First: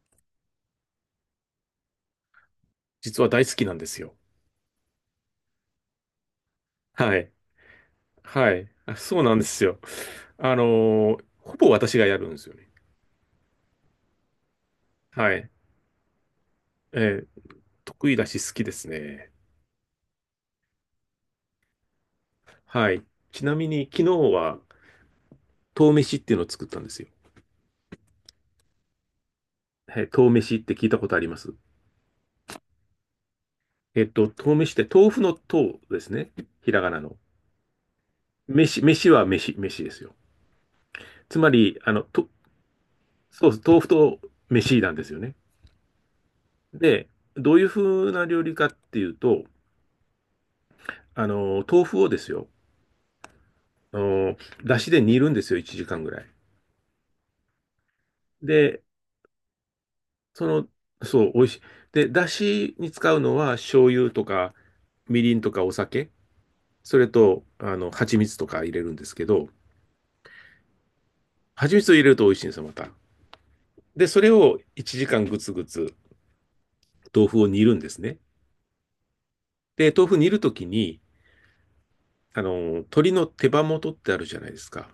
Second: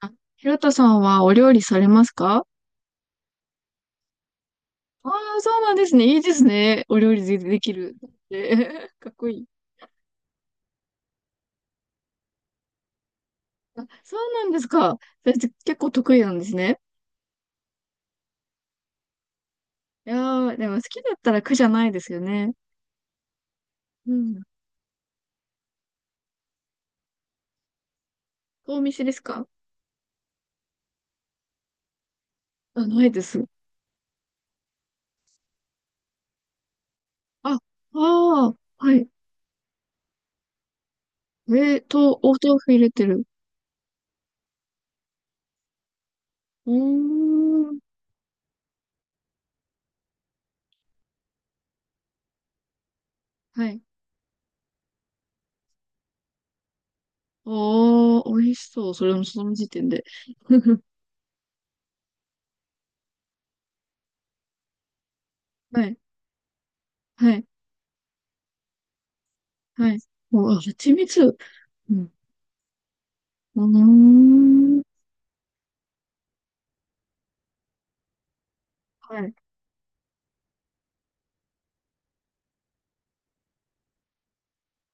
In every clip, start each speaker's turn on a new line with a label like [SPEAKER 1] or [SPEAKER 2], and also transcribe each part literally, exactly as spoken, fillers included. [SPEAKER 1] あ、ひろとさんはお料理されますか？
[SPEAKER 2] 実は大好きなんですよ。
[SPEAKER 1] ああー、そうなんですね。いいですね。お料
[SPEAKER 2] は
[SPEAKER 1] 理
[SPEAKER 2] い。
[SPEAKER 1] で、できる。
[SPEAKER 2] はい。
[SPEAKER 1] え
[SPEAKER 2] あ
[SPEAKER 1] かっ
[SPEAKER 2] そう
[SPEAKER 1] こ
[SPEAKER 2] な
[SPEAKER 1] い
[SPEAKER 2] んで
[SPEAKER 1] い。
[SPEAKER 2] すよ。あのーほぼ私がやるんですよね。
[SPEAKER 1] あ、そうなんですか。そ
[SPEAKER 2] は
[SPEAKER 1] れって
[SPEAKER 2] い。
[SPEAKER 1] 結構得意なんですね。
[SPEAKER 2] えー得意だし好きですね。
[SPEAKER 1] いやー、でも好きだったら苦じゃないですよね。
[SPEAKER 2] はい。ちなみに昨日
[SPEAKER 1] うん。
[SPEAKER 2] は、豆飯っていうのを作ったんですよ。
[SPEAKER 1] お店ですか？
[SPEAKER 2] はい。豆飯って聞いたことあります？
[SPEAKER 1] あ、ないです。
[SPEAKER 2] えっと、豆飯って豆腐の豆ですね。ひらがなの。
[SPEAKER 1] あ、ああ、
[SPEAKER 2] 飯、
[SPEAKER 1] はい。
[SPEAKER 2] 飯は飯、飯ですよ。つまり、
[SPEAKER 1] えー
[SPEAKER 2] あの、
[SPEAKER 1] と、
[SPEAKER 2] と、
[SPEAKER 1] お豆腐入れてる。
[SPEAKER 2] そうです。豆腐と飯なんですよね。
[SPEAKER 1] う
[SPEAKER 2] で、どういう
[SPEAKER 1] ーん。
[SPEAKER 2] 風な料理かっていうと、あの、豆腐をですよ。
[SPEAKER 1] はい。
[SPEAKER 2] あの、だしで煮るんですよ、いちじかんぐらい。
[SPEAKER 1] おー、美味し
[SPEAKER 2] で、
[SPEAKER 1] そう。それもその時点で。
[SPEAKER 2] その、そう、美味しい。で、だしに使うのは醤油とか、みりんとかお
[SPEAKER 1] はい。
[SPEAKER 2] 酒、それ
[SPEAKER 1] は
[SPEAKER 2] と、
[SPEAKER 1] い。
[SPEAKER 2] あの、蜂蜜とか入れるんですけど、
[SPEAKER 1] はい。もうあ、蜂蜜。
[SPEAKER 2] 蜂蜜を
[SPEAKER 1] う
[SPEAKER 2] 入れ
[SPEAKER 1] ん。
[SPEAKER 2] ると美味しいんですよ、また。
[SPEAKER 1] う
[SPEAKER 2] で、
[SPEAKER 1] ー
[SPEAKER 2] それを
[SPEAKER 1] ん。
[SPEAKER 2] いちじかんぐつぐつ豆腐を煮るんですね。
[SPEAKER 1] はい。
[SPEAKER 2] で、豆腐煮るときに、あの、鶏の手羽元ってあるじゃないですか。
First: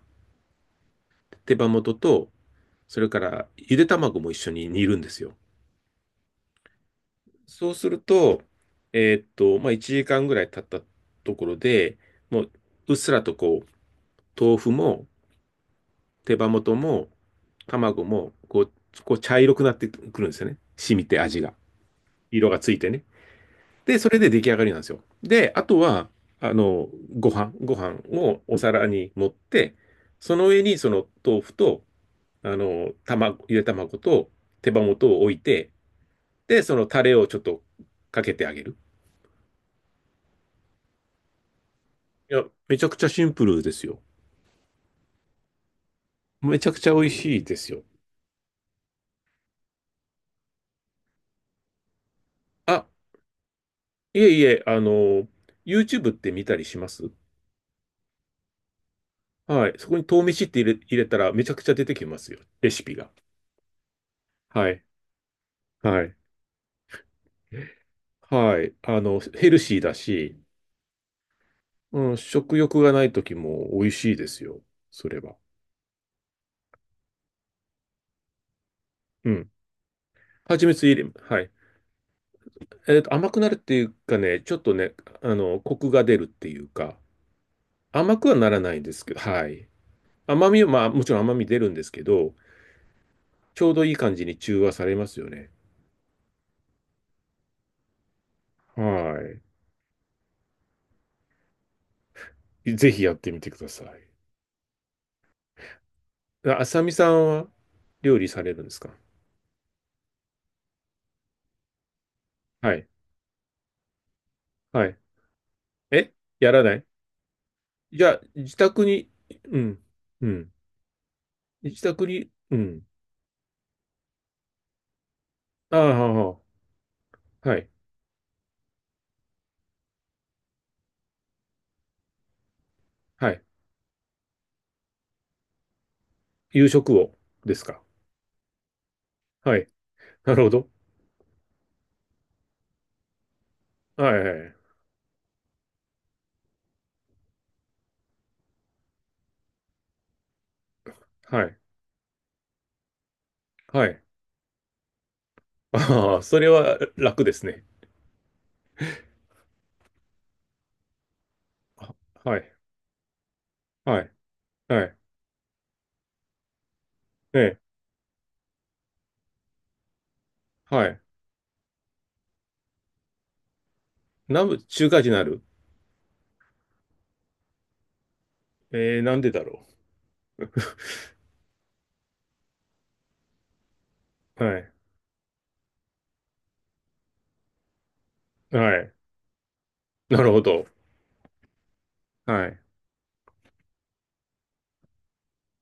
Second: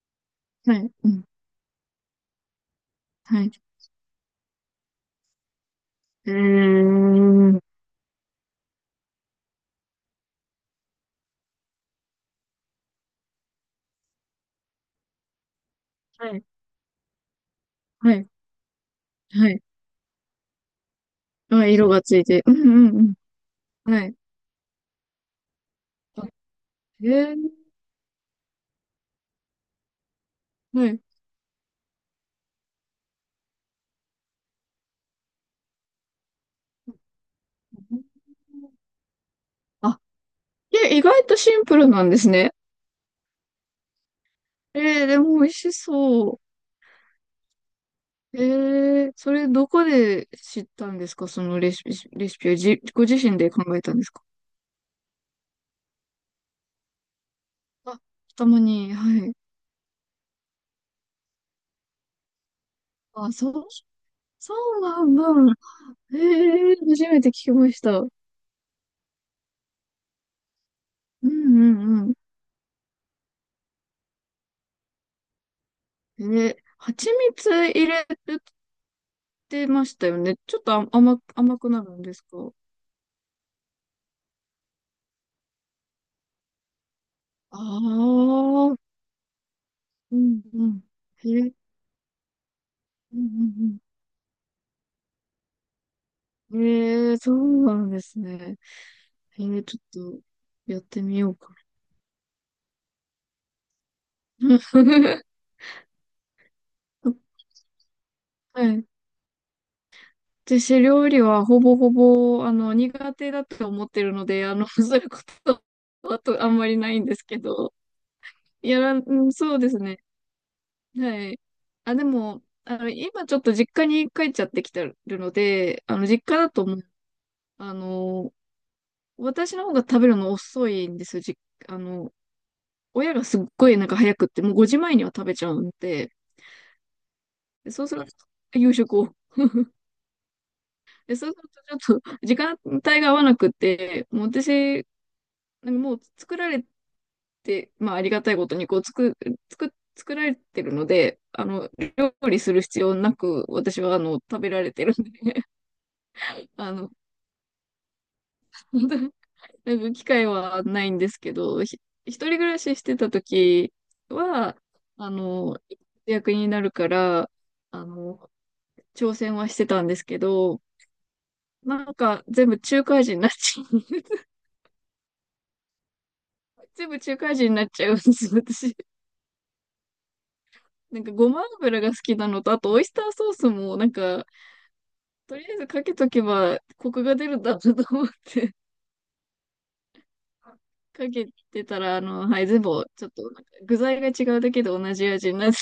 [SPEAKER 1] はい。うん。
[SPEAKER 2] 手羽元と、それか
[SPEAKER 1] は
[SPEAKER 2] ら
[SPEAKER 1] い。
[SPEAKER 2] ゆで卵も一緒に煮るんですよ。
[SPEAKER 1] うーは
[SPEAKER 2] そうすると、えーっと、まあ、いちじかんぐらい経ったところで、もう、うっすらとこう、豆腐も、手羽
[SPEAKER 1] い。
[SPEAKER 2] 元も、卵
[SPEAKER 1] はい。
[SPEAKER 2] も、こう、こう茶
[SPEAKER 1] は
[SPEAKER 2] 色
[SPEAKER 1] い。
[SPEAKER 2] くなってくるんですよね。染みて味が。
[SPEAKER 1] あ、色がついて。
[SPEAKER 2] 色
[SPEAKER 1] うん
[SPEAKER 2] がついて
[SPEAKER 1] う
[SPEAKER 2] ね。
[SPEAKER 1] んうん。
[SPEAKER 2] で、
[SPEAKER 1] は
[SPEAKER 2] そ
[SPEAKER 1] い。
[SPEAKER 2] れで出来上がりなんですよ。で、あとは、
[SPEAKER 1] あ
[SPEAKER 2] あの、
[SPEAKER 1] へ
[SPEAKER 2] ご
[SPEAKER 1] え
[SPEAKER 2] 飯、
[SPEAKER 1] ー、
[SPEAKER 2] ご飯をお皿に盛って、その上に
[SPEAKER 1] は
[SPEAKER 2] そ
[SPEAKER 1] い。
[SPEAKER 2] の豆腐と、あの、卵、ゆで卵と手羽元を置いて、で、そのタレをちょっとかけてあげる。
[SPEAKER 1] あ、え、意外とシンプルなんです
[SPEAKER 2] いや、
[SPEAKER 1] ね。
[SPEAKER 2] めちゃくちゃシンプルですよ。
[SPEAKER 1] えー、でも美味しそう。
[SPEAKER 2] めちゃくちゃ美味しいですよ。
[SPEAKER 1] えー、それどこで知ったんですか？そのレシピ、レシピをじ、
[SPEAKER 2] あ、
[SPEAKER 1] ご自身で考えたんです
[SPEAKER 2] い
[SPEAKER 1] か？
[SPEAKER 2] えいえ、あの、YouTube って見たりします？
[SPEAKER 1] あ、たまに、はい。
[SPEAKER 2] はい。そこに豆飯って入れ、入れたらめちゃくちゃ出てきますよ。レシピが。
[SPEAKER 1] あ、そう、そ
[SPEAKER 2] は
[SPEAKER 1] う
[SPEAKER 2] い。
[SPEAKER 1] なんだ。
[SPEAKER 2] は
[SPEAKER 1] え
[SPEAKER 2] い。
[SPEAKER 1] ー、初めて聞きました。うん
[SPEAKER 2] はい。あの、ヘルシーだし、
[SPEAKER 1] う
[SPEAKER 2] う
[SPEAKER 1] ん
[SPEAKER 2] ん、食欲がない時も美味しいですよ。それは。
[SPEAKER 1] え、蜂蜜入れ
[SPEAKER 2] うん。
[SPEAKER 1] てましたよね。ちょっ
[SPEAKER 2] 蜂
[SPEAKER 1] と
[SPEAKER 2] 蜜
[SPEAKER 1] あ
[SPEAKER 2] 入れ、
[SPEAKER 1] 甘、
[SPEAKER 2] はい。
[SPEAKER 1] 甘くなるんですか？
[SPEAKER 2] えっと、甘くなるっていうかね、ちょっとね、あの、コクが出るっていうか、
[SPEAKER 1] あ
[SPEAKER 2] 甘くはならな
[SPEAKER 1] あ、
[SPEAKER 2] いんですけど、はい。
[SPEAKER 1] うん
[SPEAKER 2] 甘み
[SPEAKER 1] う
[SPEAKER 2] は、ま
[SPEAKER 1] ん。
[SPEAKER 2] あ、もちろん甘
[SPEAKER 1] へ
[SPEAKER 2] み
[SPEAKER 1] え、
[SPEAKER 2] 出るんですけど、
[SPEAKER 1] う
[SPEAKER 2] ちょう
[SPEAKER 1] ん
[SPEAKER 2] どいい感じに中和されますよね。
[SPEAKER 1] うんうん。へえ、そうなんですね。
[SPEAKER 2] は
[SPEAKER 1] へえ、ちょっとやってみようか
[SPEAKER 2] い。ぜひやってみてください。
[SPEAKER 1] な。
[SPEAKER 2] あさみさんは料理されるん
[SPEAKER 1] は
[SPEAKER 2] です
[SPEAKER 1] い。
[SPEAKER 2] か？
[SPEAKER 1] 私、料理はほぼほぼ、あ
[SPEAKER 2] は
[SPEAKER 1] の、
[SPEAKER 2] い。
[SPEAKER 1] 苦手だと思ってるので、あの、そ
[SPEAKER 2] はい。
[SPEAKER 1] ういうことは
[SPEAKER 2] え
[SPEAKER 1] あとあ
[SPEAKER 2] や
[SPEAKER 1] ん
[SPEAKER 2] ら
[SPEAKER 1] ま
[SPEAKER 2] な
[SPEAKER 1] り
[SPEAKER 2] い。
[SPEAKER 1] ないんですけど、
[SPEAKER 2] じゃあ、自
[SPEAKER 1] や
[SPEAKER 2] 宅
[SPEAKER 1] ら
[SPEAKER 2] に、
[SPEAKER 1] ん、そ
[SPEAKER 2] う
[SPEAKER 1] うで
[SPEAKER 2] ん、
[SPEAKER 1] すね。
[SPEAKER 2] うん。
[SPEAKER 1] はい。
[SPEAKER 2] 自
[SPEAKER 1] あ、で
[SPEAKER 2] 宅に、
[SPEAKER 1] も、
[SPEAKER 2] う
[SPEAKER 1] あ
[SPEAKER 2] ん。
[SPEAKER 1] の、今ちょっと実家に帰っちゃってきてるの
[SPEAKER 2] ああ、
[SPEAKER 1] で、
[SPEAKER 2] は
[SPEAKER 1] あの、
[SPEAKER 2] あ
[SPEAKER 1] 実家
[SPEAKER 2] は
[SPEAKER 1] だともう、
[SPEAKER 2] あはい。
[SPEAKER 1] あの、私の方が食べるの遅いんですよ。じ、あの、親が
[SPEAKER 2] は
[SPEAKER 1] す
[SPEAKER 2] い。
[SPEAKER 1] っごいなんか早くって、もうごじまえには食べちゃうんで、
[SPEAKER 2] 夕食をです
[SPEAKER 1] で
[SPEAKER 2] か？
[SPEAKER 1] そうすると、夕食を。
[SPEAKER 2] はい。なるほど。
[SPEAKER 1] で、そうするとちょっと時間帯が合わなくって、
[SPEAKER 2] はい
[SPEAKER 1] もう
[SPEAKER 2] はい。
[SPEAKER 1] 私、なんかもう作られて、まあありがたいことにこう作、作、作られてるので、
[SPEAKER 2] は
[SPEAKER 1] あ
[SPEAKER 2] い。
[SPEAKER 1] の、料理する必要なく、私
[SPEAKER 2] は
[SPEAKER 1] はあ
[SPEAKER 2] い。
[SPEAKER 1] の、食べられてるんで。
[SPEAKER 2] ああ、それ
[SPEAKER 1] あ
[SPEAKER 2] は
[SPEAKER 1] の、
[SPEAKER 2] 楽ですね。
[SPEAKER 1] 本当になんか機会はないんですけど、ひ、
[SPEAKER 2] あ
[SPEAKER 1] 一人暮
[SPEAKER 2] はい。
[SPEAKER 1] らししてた時
[SPEAKER 2] はい。
[SPEAKER 1] は、
[SPEAKER 2] はい。
[SPEAKER 1] あの、役になるから、
[SPEAKER 2] ええ。
[SPEAKER 1] あの、挑戦はしてたんですけど、
[SPEAKER 2] はい。
[SPEAKER 1] なんか全部中華味になっちゃう。
[SPEAKER 2] 南部中華人になる。
[SPEAKER 1] 全部中華味になっちゃうんです、私。
[SPEAKER 2] えー、なんでだろ
[SPEAKER 1] なんかごま油が好きなのと、あとオイスターソースも、なんか、
[SPEAKER 2] う。はい。
[SPEAKER 1] とりあえずかけとけばコクが出るんだなと思って。
[SPEAKER 2] はい。なるほど。
[SPEAKER 1] かけてたら、あの、はい、
[SPEAKER 2] はい。
[SPEAKER 1] 全部、ちょっと、なんか具材が違うだけで同じ味になって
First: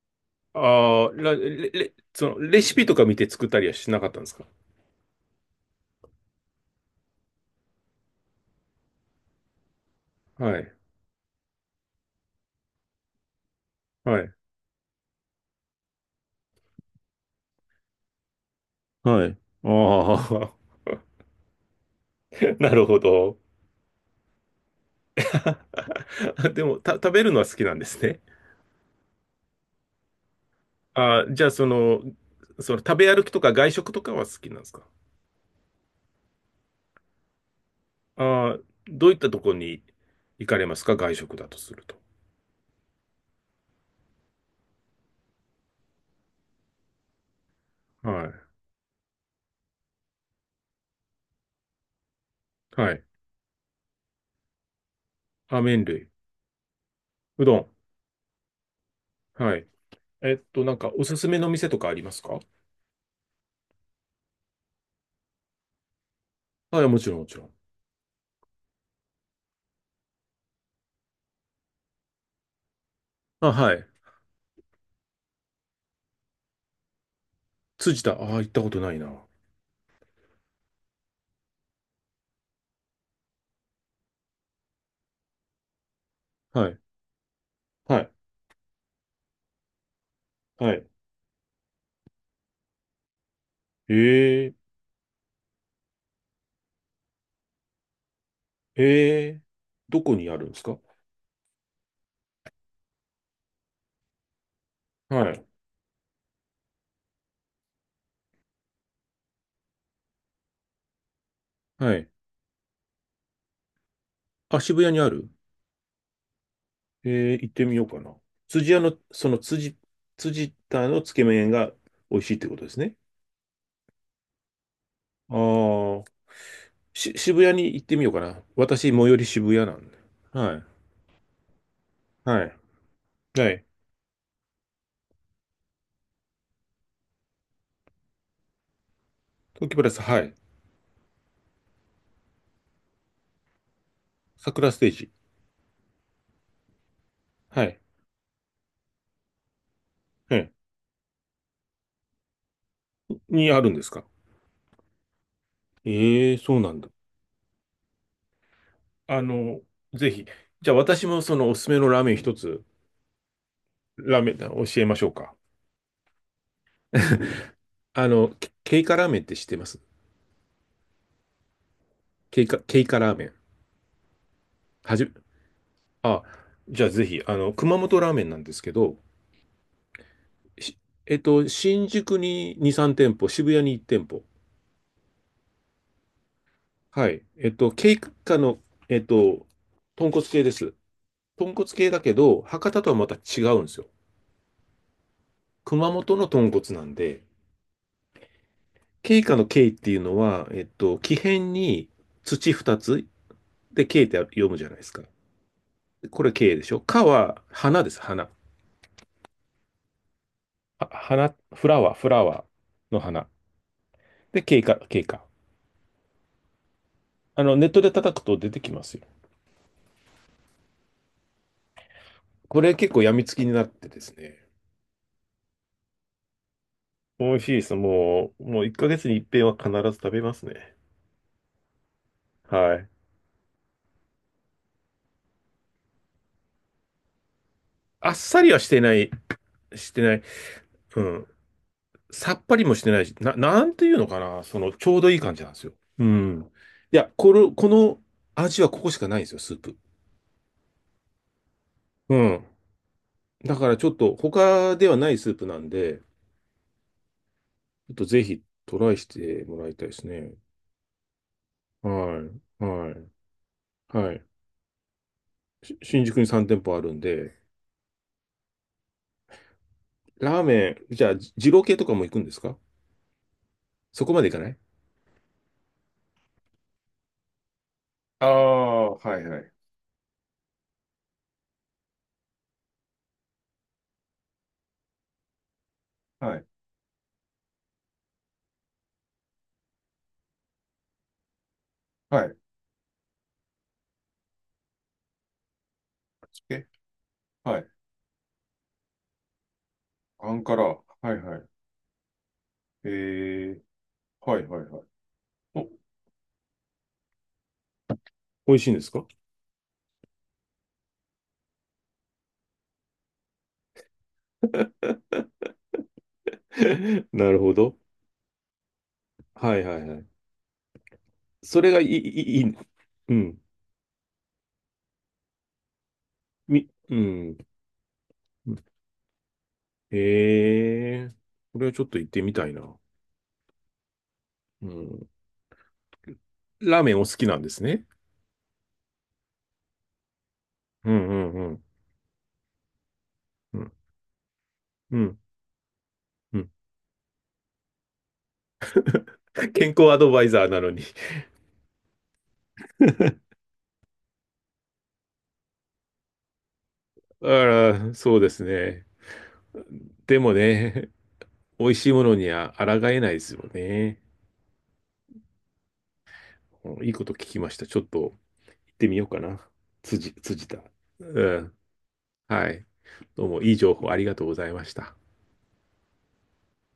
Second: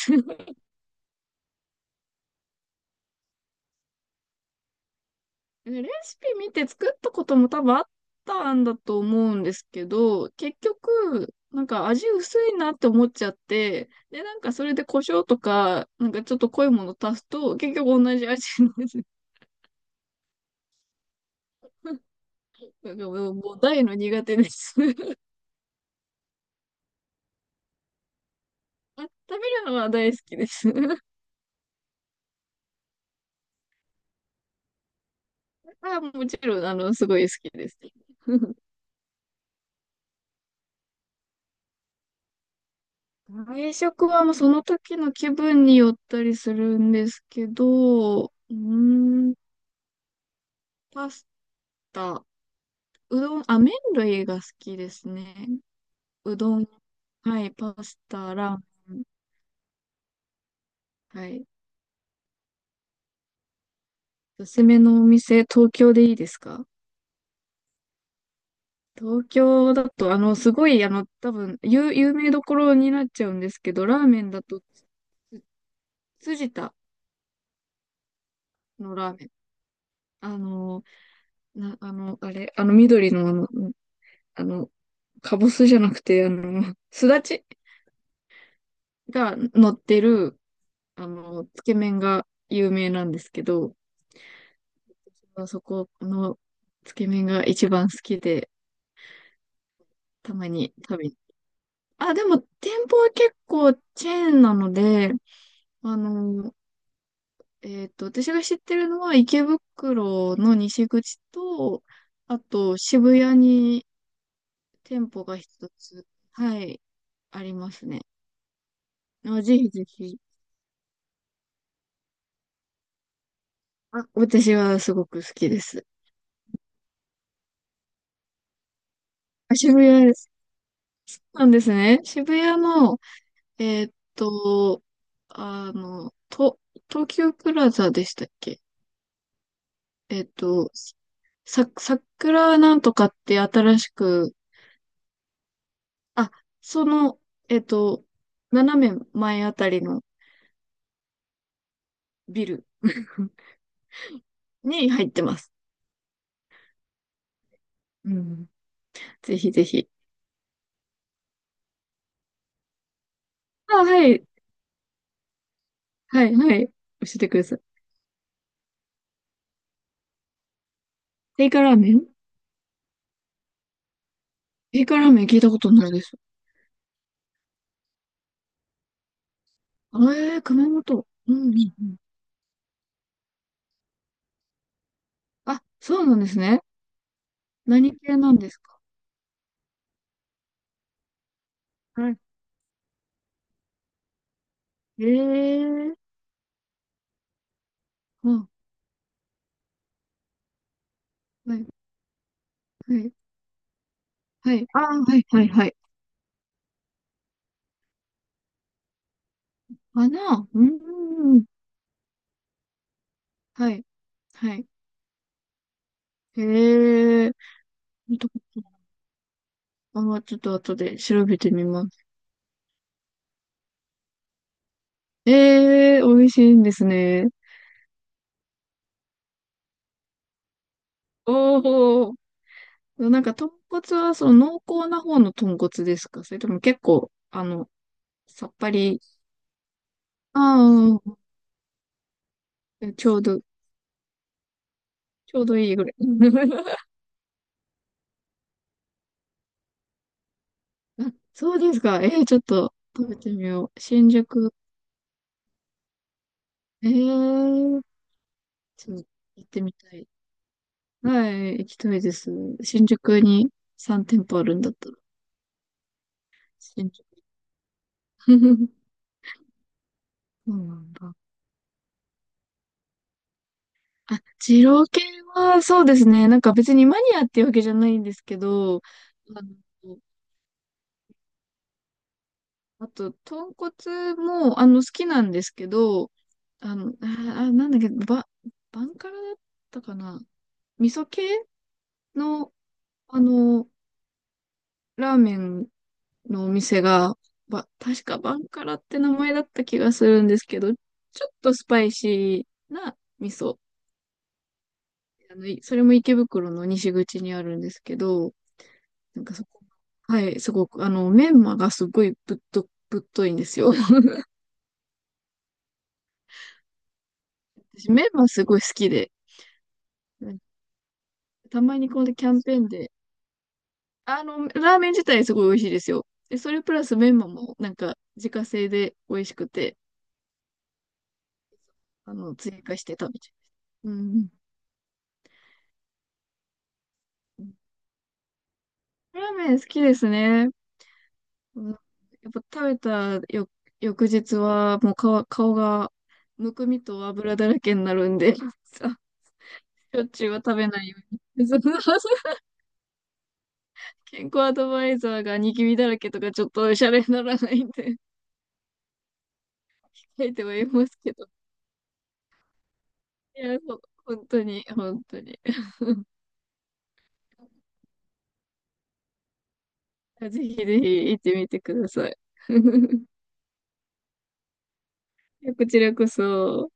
[SPEAKER 2] ああ、らレ、レ、その、レシピとか見て作ったりはしなかったんですか？
[SPEAKER 1] レシピ見て作ったことも多分あったんだと思うんですけど、
[SPEAKER 2] は
[SPEAKER 1] 結
[SPEAKER 2] い。
[SPEAKER 1] 局、なんか味薄いなって思っちゃって、
[SPEAKER 2] は
[SPEAKER 1] で、
[SPEAKER 2] い。
[SPEAKER 1] なんかそれで胡椒とか、なんかちょっと濃いもの足すと、結局同じ味になる。
[SPEAKER 2] はい。ああ、な る
[SPEAKER 1] な
[SPEAKER 2] ほ
[SPEAKER 1] んかもう、
[SPEAKER 2] ど。
[SPEAKER 1] もう大の苦手です。
[SPEAKER 2] でも、た、食べるのは好きなんですね。
[SPEAKER 1] あ、食べるのは大好きです。
[SPEAKER 2] ああ、じゃあ、その、その、食べ歩きとか外食とかは好きなんですか？
[SPEAKER 1] あ、もちろん、あの、すごい好きです。
[SPEAKER 2] ああ、どういったとこに行かれますか？外食だとすると。
[SPEAKER 1] 外食はもうその時の気分によったりするんですけど、
[SPEAKER 2] は
[SPEAKER 1] う
[SPEAKER 2] い。
[SPEAKER 1] ーん、パスタ。
[SPEAKER 2] はい。
[SPEAKER 1] うどん、あ、麺類が好きですね。
[SPEAKER 2] あ、麺類。
[SPEAKER 1] うどん、は
[SPEAKER 2] う
[SPEAKER 1] い、
[SPEAKER 2] どん。
[SPEAKER 1] パスタ、ラーメン、
[SPEAKER 2] はい。えっと、なんか、おす
[SPEAKER 1] は
[SPEAKER 2] すめ
[SPEAKER 1] い。
[SPEAKER 2] の店とかありますか？
[SPEAKER 1] おすすめのお店、東京でいいですか？
[SPEAKER 2] はい、もちろん、もちろん。
[SPEAKER 1] 東京だと、あの、すごい、あの、多分、有、有名どころになっちゃうんで
[SPEAKER 2] あ、
[SPEAKER 1] すけ
[SPEAKER 2] は
[SPEAKER 1] ど、
[SPEAKER 2] い。
[SPEAKER 1] ラーメンだと、辻田
[SPEAKER 2] 辻田、ああ、行ったことな
[SPEAKER 1] の
[SPEAKER 2] いな。
[SPEAKER 1] ラーメン。あの、な、あの、あれ、あの、緑の、あの、あの、かぼすじゃなくて、あ
[SPEAKER 2] は
[SPEAKER 1] の、
[SPEAKER 2] い。
[SPEAKER 1] すだち
[SPEAKER 2] はい。
[SPEAKER 1] が乗ってる、
[SPEAKER 2] はい。
[SPEAKER 1] あの、つけ麺が有名なんですけど、
[SPEAKER 2] ええ、
[SPEAKER 1] そこのつけ麺が一番好きで、
[SPEAKER 2] ええ、どこに
[SPEAKER 1] た
[SPEAKER 2] ある
[SPEAKER 1] ま
[SPEAKER 2] んです
[SPEAKER 1] に
[SPEAKER 2] か？
[SPEAKER 1] 食べに。あ、でも店舗は結構チェーンなので、
[SPEAKER 2] はい。
[SPEAKER 1] あの、えっと、私が知ってるのは池袋の西口と、
[SPEAKER 2] はい。
[SPEAKER 1] あと渋谷に
[SPEAKER 2] あ、渋谷に
[SPEAKER 1] 店
[SPEAKER 2] あ
[SPEAKER 1] 舗
[SPEAKER 2] る？
[SPEAKER 1] が一つ、はい、
[SPEAKER 2] ええ、
[SPEAKER 1] あ
[SPEAKER 2] 行っ
[SPEAKER 1] り
[SPEAKER 2] て
[SPEAKER 1] ま
[SPEAKER 2] みよ
[SPEAKER 1] す
[SPEAKER 2] うか
[SPEAKER 1] ね。
[SPEAKER 2] な。辻屋の、その
[SPEAKER 1] あ、ぜひ
[SPEAKER 2] 辻、
[SPEAKER 1] ぜひ。
[SPEAKER 2] 辻田のつけ麺が美味しいってことですね。
[SPEAKER 1] あ、私はすごく好きです。
[SPEAKER 2] ああ、し、渋谷に行ってみようかな。私、最寄り渋
[SPEAKER 1] あ、
[SPEAKER 2] 谷
[SPEAKER 1] 渋
[SPEAKER 2] なんで。
[SPEAKER 1] 谷です。
[SPEAKER 2] はい。
[SPEAKER 1] そうなんですね。渋
[SPEAKER 2] はい。
[SPEAKER 1] 谷の
[SPEAKER 2] はい。
[SPEAKER 1] えーっと、あの、と、東急プラザでしたっけ？
[SPEAKER 2] 東京プラス、は
[SPEAKER 1] えーっ
[SPEAKER 2] い。
[SPEAKER 1] と、さ、桜なんとかって新しく、
[SPEAKER 2] 桜ステージ。
[SPEAKER 1] あ、その、えー
[SPEAKER 2] は
[SPEAKER 1] っ
[SPEAKER 2] い。
[SPEAKER 1] と、斜め前あたりの
[SPEAKER 2] はい。
[SPEAKER 1] ビル
[SPEAKER 2] にあるんですか？
[SPEAKER 1] に入ってます。
[SPEAKER 2] ええ、そうなんだ。
[SPEAKER 1] うん。
[SPEAKER 2] あ
[SPEAKER 1] ぜひ
[SPEAKER 2] の、
[SPEAKER 1] ぜひ。
[SPEAKER 2] ぜひ。じゃあ私もそのおすすめのラーメン一つ、
[SPEAKER 1] あ、は
[SPEAKER 2] ラー
[SPEAKER 1] い、
[SPEAKER 2] メン教えましょうか？
[SPEAKER 1] はい、はい。教えてください。
[SPEAKER 2] あの、ケケイカラーメンって知ってます？
[SPEAKER 1] テイカラーメン。
[SPEAKER 2] ケイカ、ケイカラーメン。
[SPEAKER 1] テイ
[SPEAKER 2] は
[SPEAKER 1] カラ
[SPEAKER 2] じ、
[SPEAKER 1] ーメン聞いたことないです。
[SPEAKER 2] あ、じゃあぜひ、あの、熊本ラーメンなんですけど、
[SPEAKER 1] ええー、熊
[SPEAKER 2] し
[SPEAKER 1] 本。
[SPEAKER 2] えっ
[SPEAKER 1] うん、う
[SPEAKER 2] と、
[SPEAKER 1] ん。う
[SPEAKER 2] 新
[SPEAKER 1] ん
[SPEAKER 2] 宿ににー、さん店舗、渋谷にいち店舗。
[SPEAKER 1] あ、そうなんですね。
[SPEAKER 2] はい。えっと、ケイ
[SPEAKER 1] 何系な
[SPEAKER 2] カ
[SPEAKER 1] んです
[SPEAKER 2] の、
[SPEAKER 1] か？
[SPEAKER 2] えっと、豚骨系です。豚骨系だ
[SPEAKER 1] は
[SPEAKER 2] け
[SPEAKER 1] い。
[SPEAKER 2] ど、博多とはまた違うんですよ。
[SPEAKER 1] ええ
[SPEAKER 2] 熊
[SPEAKER 1] ー。
[SPEAKER 2] 本の豚骨なんで、
[SPEAKER 1] うん
[SPEAKER 2] ケイカのケイっていうのは、えっと、木偏
[SPEAKER 1] はい、
[SPEAKER 2] に土2
[SPEAKER 1] は
[SPEAKER 2] つ、
[SPEAKER 1] い、
[SPEAKER 2] で、K って読
[SPEAKER 1] は
[SPEAKER 2] むじ
[SPEAKER 1] い。
[SPEAKER 2] ゃない
[SPEAKER 1] あ
[SPEAKER 2] で
[SPEAKER 1] あ、
[SPEAKER 2] すか。
[SPEAKER 1] はい、はい、はい。
[SPEAKER 2] これ K でしょ。かは花です、花。
[SPEAKER 1] 花、うー
[SPEAKER 2] 花、
[SPEAKER 1] ん、
[SPEAKER 2] フラワー、フラワーの花。
[SPEAKER 1] はい、
[SPEAKER 2] で、
[SPEAKER 1] は
[SPEAKER 2] K
[SPEAKER 1] い。
[SPEAKER 2] か、K か。
[SPEAKER 1] へえ、
[SPEAKER 2] あの、ネットで
[SPEAKER 1] 見
[SPEAKER 2] 叩く
[SPEAKER 1] た
[SPEAKER 2] と
[SPEAKER 1] こ
[SPEAKER 2] 出て
[SPEAKER 1] とな
[SPEAKER 2] き
[SPEAKER 1] い
[SPEAKER 2] ますよ。
[SPEAKER 1] あー、ちょっと後で調べてみます。
[SPEAKER 2] これ結構病みつきになってですね。
[SPEAKER 1] ええ、美味しいんですね。
[SPEAKER 2] 美味しいです。もう、もういっかげつに一遍は必ず食べますね。
[SPEAKER 1] おお、
[SPEAKER 2] はい。
[SPEAKER 1] なんか豚骨はその濃厚な方の豚骨ですか？それとも結構、あの、
[SPEAKER 2] あっさ
[SPEAKER 1] さ
[SPEAKER 2] り
[SPEAKER 1] っ
[SPEAKER 2] はし
[SPEAKER 1] ぱ
[SPEAKER 2] てな
[SPEAKER 1] り、
[SPEAKER 2] い、してない。
[SPEAKER 1] あ
[SPEAKER 2] う
[SPEAKER 1] あ、
[SPEAKER 2] ん。さっぱりもしてない
[SPEAKER 1] ち
[SPEAKER 2] し、
[SPEAKER 1] ょう
[SPEAKER 2] な、
[SPEAKER 1] ど、
[SPEAKER 2] なんていうのかな。その、ちょうどいい
[SPEAKER 1] ち
[SPEAKER 2] 感
[SPEAKER 1] ょ
[SPEAKER 2] じ
[SPEAKER 1] う
[SPEAKER 2] なん
[SPEAKER 1] ど
[SPEAKER 2] です
[SPEAKER 1] い
[SPEAKER 2] よ。
[SPEAKER 1] いぐらい。
[SPEAKER 2] うん。いや、この、この味はここしかないんですよ、スープ。
[SPEAKER 1] あそうですか。え
[SPEAKER 2] う
[SPEAKER 1] ーちょっ
[SPEAKER 2] ん。
[SPEAKER 1] と食べてみ
[SPEAKER 2] だ
[SPEAKER 1] よ
[SPEAKER 2] から
[SPEAKER 1] う。
[SPEAKER 2] ちょっ
[SPEAKER 1] 新
[SPEAKER 2] と
[SPEAKER 1] 宿、
[SPEAKER 2] 他ではないスープなんで、
[SPEAKER 1] えー
[SPEAKER 2] ちょっとぜひト
[SPEAKER 1] ち
[SPEAKER 2] ラ
[SPEAKER 1] ょ
[SPEAKER 2] イ
[SPEAKER 1] っ
[SPEAKER 2] し
[SPEAKER 1] と
[SPEAKER 2] て
[SPEAKER 1] 行っ
[SPEAKER 2] も
[SPEAKER 1] て
[SPEAKER 2] ら
[SPEAKER 1] み
[SPEAKER 2] いたい
[SPEAKER 1] た
[SPEAKER 2] です
[SPEAKER 1] い。
[SPEAKER 2] ね。
[SPEAKER 1] はい、行きたいで
[SPEAKER 2] は
[SPEAKER 1] す。
[SPEAKER 2] い。
[SPEAKER 1] 新
[SPEAKER 2] はい。
[SPEAKER 1] 宿にさん
[SPEAKER 2] は
[SPEAKER 1] 店
[SPEAKER 2] い。
[SPEAKER 1] 舗あるんだったら。
[SPEAKER 2] し新宿にさん店舗あ
[SPEAKER 1] 新
[SPEAKER 2] るん
[SPEAKER 1] 宿。
[SPEAKER 2] で、ラー
[SPEAKER 1] そう
[SPEAKER 2] メ
[SPEAKER 1] な
[SPEAKER 2] ン、
[SPEAKER 1] ん
[SPEAKER 2] じゃ
[SPEAKER 1] だ。
[SPEAKER 2] あ、じ二郎系とかも行くんですか？そこ
[SPEAKER 1] あ、
[SPEAKER 2] まで行かない？
[SPEAKER 1] 二郎系は、そうですね。なんか別にマニアっていうわけじゃないんです
[SPEAKER 2] あ
[SPEAKER 1] けど、
[SPEAKER 2] あ、はいは
[SPEAKER 1] あ
[SPEAKER 2] い。
[SPEAKER 1] の、あと、豚骨も、あの、好きなんですけど、
[SPEAKER 2] はい。
[SPEAKER 1] あの、あ、あなんだっけ、ば、バンカラだったかな。味噌系
[SPEAKER 2] はい。
[SPEAKER 1] の、あの、ラーメンのお
[SPEAKER 2] え、
[SPEAKER 1] 店が、
[SPEAKER 2] は
[SPEAKER 1] ば、
[SPEAKER 2] い。
[SPEAKER 1] 確かバンカラって名前だった気がするん
[SPEAKER 2] ア
[SPEAKER 1] で
[SPEAKER 2] ン
[SPEAKER 1] す
[SPEAKER 2] カ
[SPEAKER 1] け
[SPEAKER 2] ラ。
[SPEAKER 1] ど、ち
[SPEAKER 2] はい
[SPEAKER 1] ょっ
[SPEAKER 2] はい。
[SPEAKER 1] とスパイシー
[SPEAKER 2] え
[SPEAKER 1] な味噌。
[SPEAKER 2] ー、はいはいはい。
[SPEAKER 1] あの、い
[SPEAKER 2] お、
[SPEAKER 1] それも池袋の西口にあるんですけど、
[SPEAKER 2] 美味しいんですか？
[SPEAKER 1] なんかそこ、はい、すごく、あの、メンマがすごいぶっと、ぶっといんですよ。
[SPEAKER 2] なるほど。
[SPEAKER 1] 私、メンマすごい好きで、
[SPEAKER 2] はいはいはい。
[SPEAKER 1] なんか
[SPEAKER 2] そ
[SPEAKER 1] た
[SPEAKER 2] れ
[SPEAKER 1] ま
[SPEAKER 2] がい
[SPEAKER 1] に
[SPEAKER 2] い、
[SPEAKER 1] この
[SPEAKER 2] い
[SPEAKER 1] キャ
[SPEAKER 2] い、い
[SPEAKER 1] ンペ
[SPEAKER 2] い。
[SPEAKER 1] ーンで、
[SPEAKER 2] うん。
[SPEAKER 1] あの、ラーメン自体すごい美味しいですよ。で、それ
[SPEAKER 2] み、
[SPEAKER 1] プラ
[SPEAKER 2] う
[SPEAKER 1] スメンマ
[SPEAKER 2] ん。
[SPEAKER 1] も、なんか、自家製で美味しくて、
[SPEAKER 2] へえ、これはちょっと行っ
[SPEAKER 1] あ
[SPEAKER 2] てみ
[SPEAKER 1] の、
[SPEAKER 2] たい
[SPEAKER 1] 追加
[SPEAKER 2] な。
[SPEAKER 1] して食べちゃう。うん。
[SPEAKER 2] うん。ラーメンお好きなんですね。
[SPEAKER 1] ラーメン好きですね。
[SPEAKER 2] うんうんう
[SPEAKER 1] う
[SPEAKER 2] ん。
[SPEAKER 1] んやっぱ食べたよ
[SPEAKER 2] うん。
[SPEAKER 1] 翌日はもう
[SPEAKER 2] うん。
[SPEAKER 1] 顔、顔が
[SPEAKER 2] うん。
[SPEAKER 1] むくみと油だらけになるんで、さ、
[SPEAKER 2] 健康ア
[SPEAKER 1] しょっ
[SPEAKER 2] ドバ
[SPEAKER 1] ち
[SPEAKER 2] イ
[SPEAKER 1] ゅうは
[SPEAKER 2] ザー
[SPEAKER 1] 食
[SPEAKER 2] な
[SPEAKER 1] べ
[SPEAKER 2] のに。
[SPEAKER 1] ないよ うに。そう健康アドバイザーがニキビだらけとかちょっとおしゃれにな
[SPEAKER 2] あ
[SPEAKER 1] らないん
[SPEAKER 2] ら、
[SPEAKER 1] で、
[SPEAKER 2] そうですね。で
[SPEAKER 1] 書
[SPEAKER 2] も
[SPEAKER 1] いてはいま
[SPEAKER 2] ね、
[SPEAKER 1] すけど。
[SPEAKER 2] 美味しいものには抗えないです
[SPEAKER 1] い
[SPEAKER 2] よ
[SPEAKER 1] や、ほ
[SPEAKER 2] ね。
[SPEAKER 1] 本当に、本当に。
[SPEAKER 2] うん。いいこと聞きました。ちょっと行ってみようかな。辻、
[SPEAKER 1] ぜ
[SPEAKER 2] 辻
[SPEAKER 1] ひ
[SPEAKER 2] 田。
[SPEAKER 1] ぜひ行っ
[SPEAKER 2] う
[SPEAKER 1] てみ
[SPEAKER 2] ん。
[SPEAKER 1] てください。
[SPEAKER 2] はい。どうもいい情報ありがとうございました。
[SPEAKER 1] こちらこそ。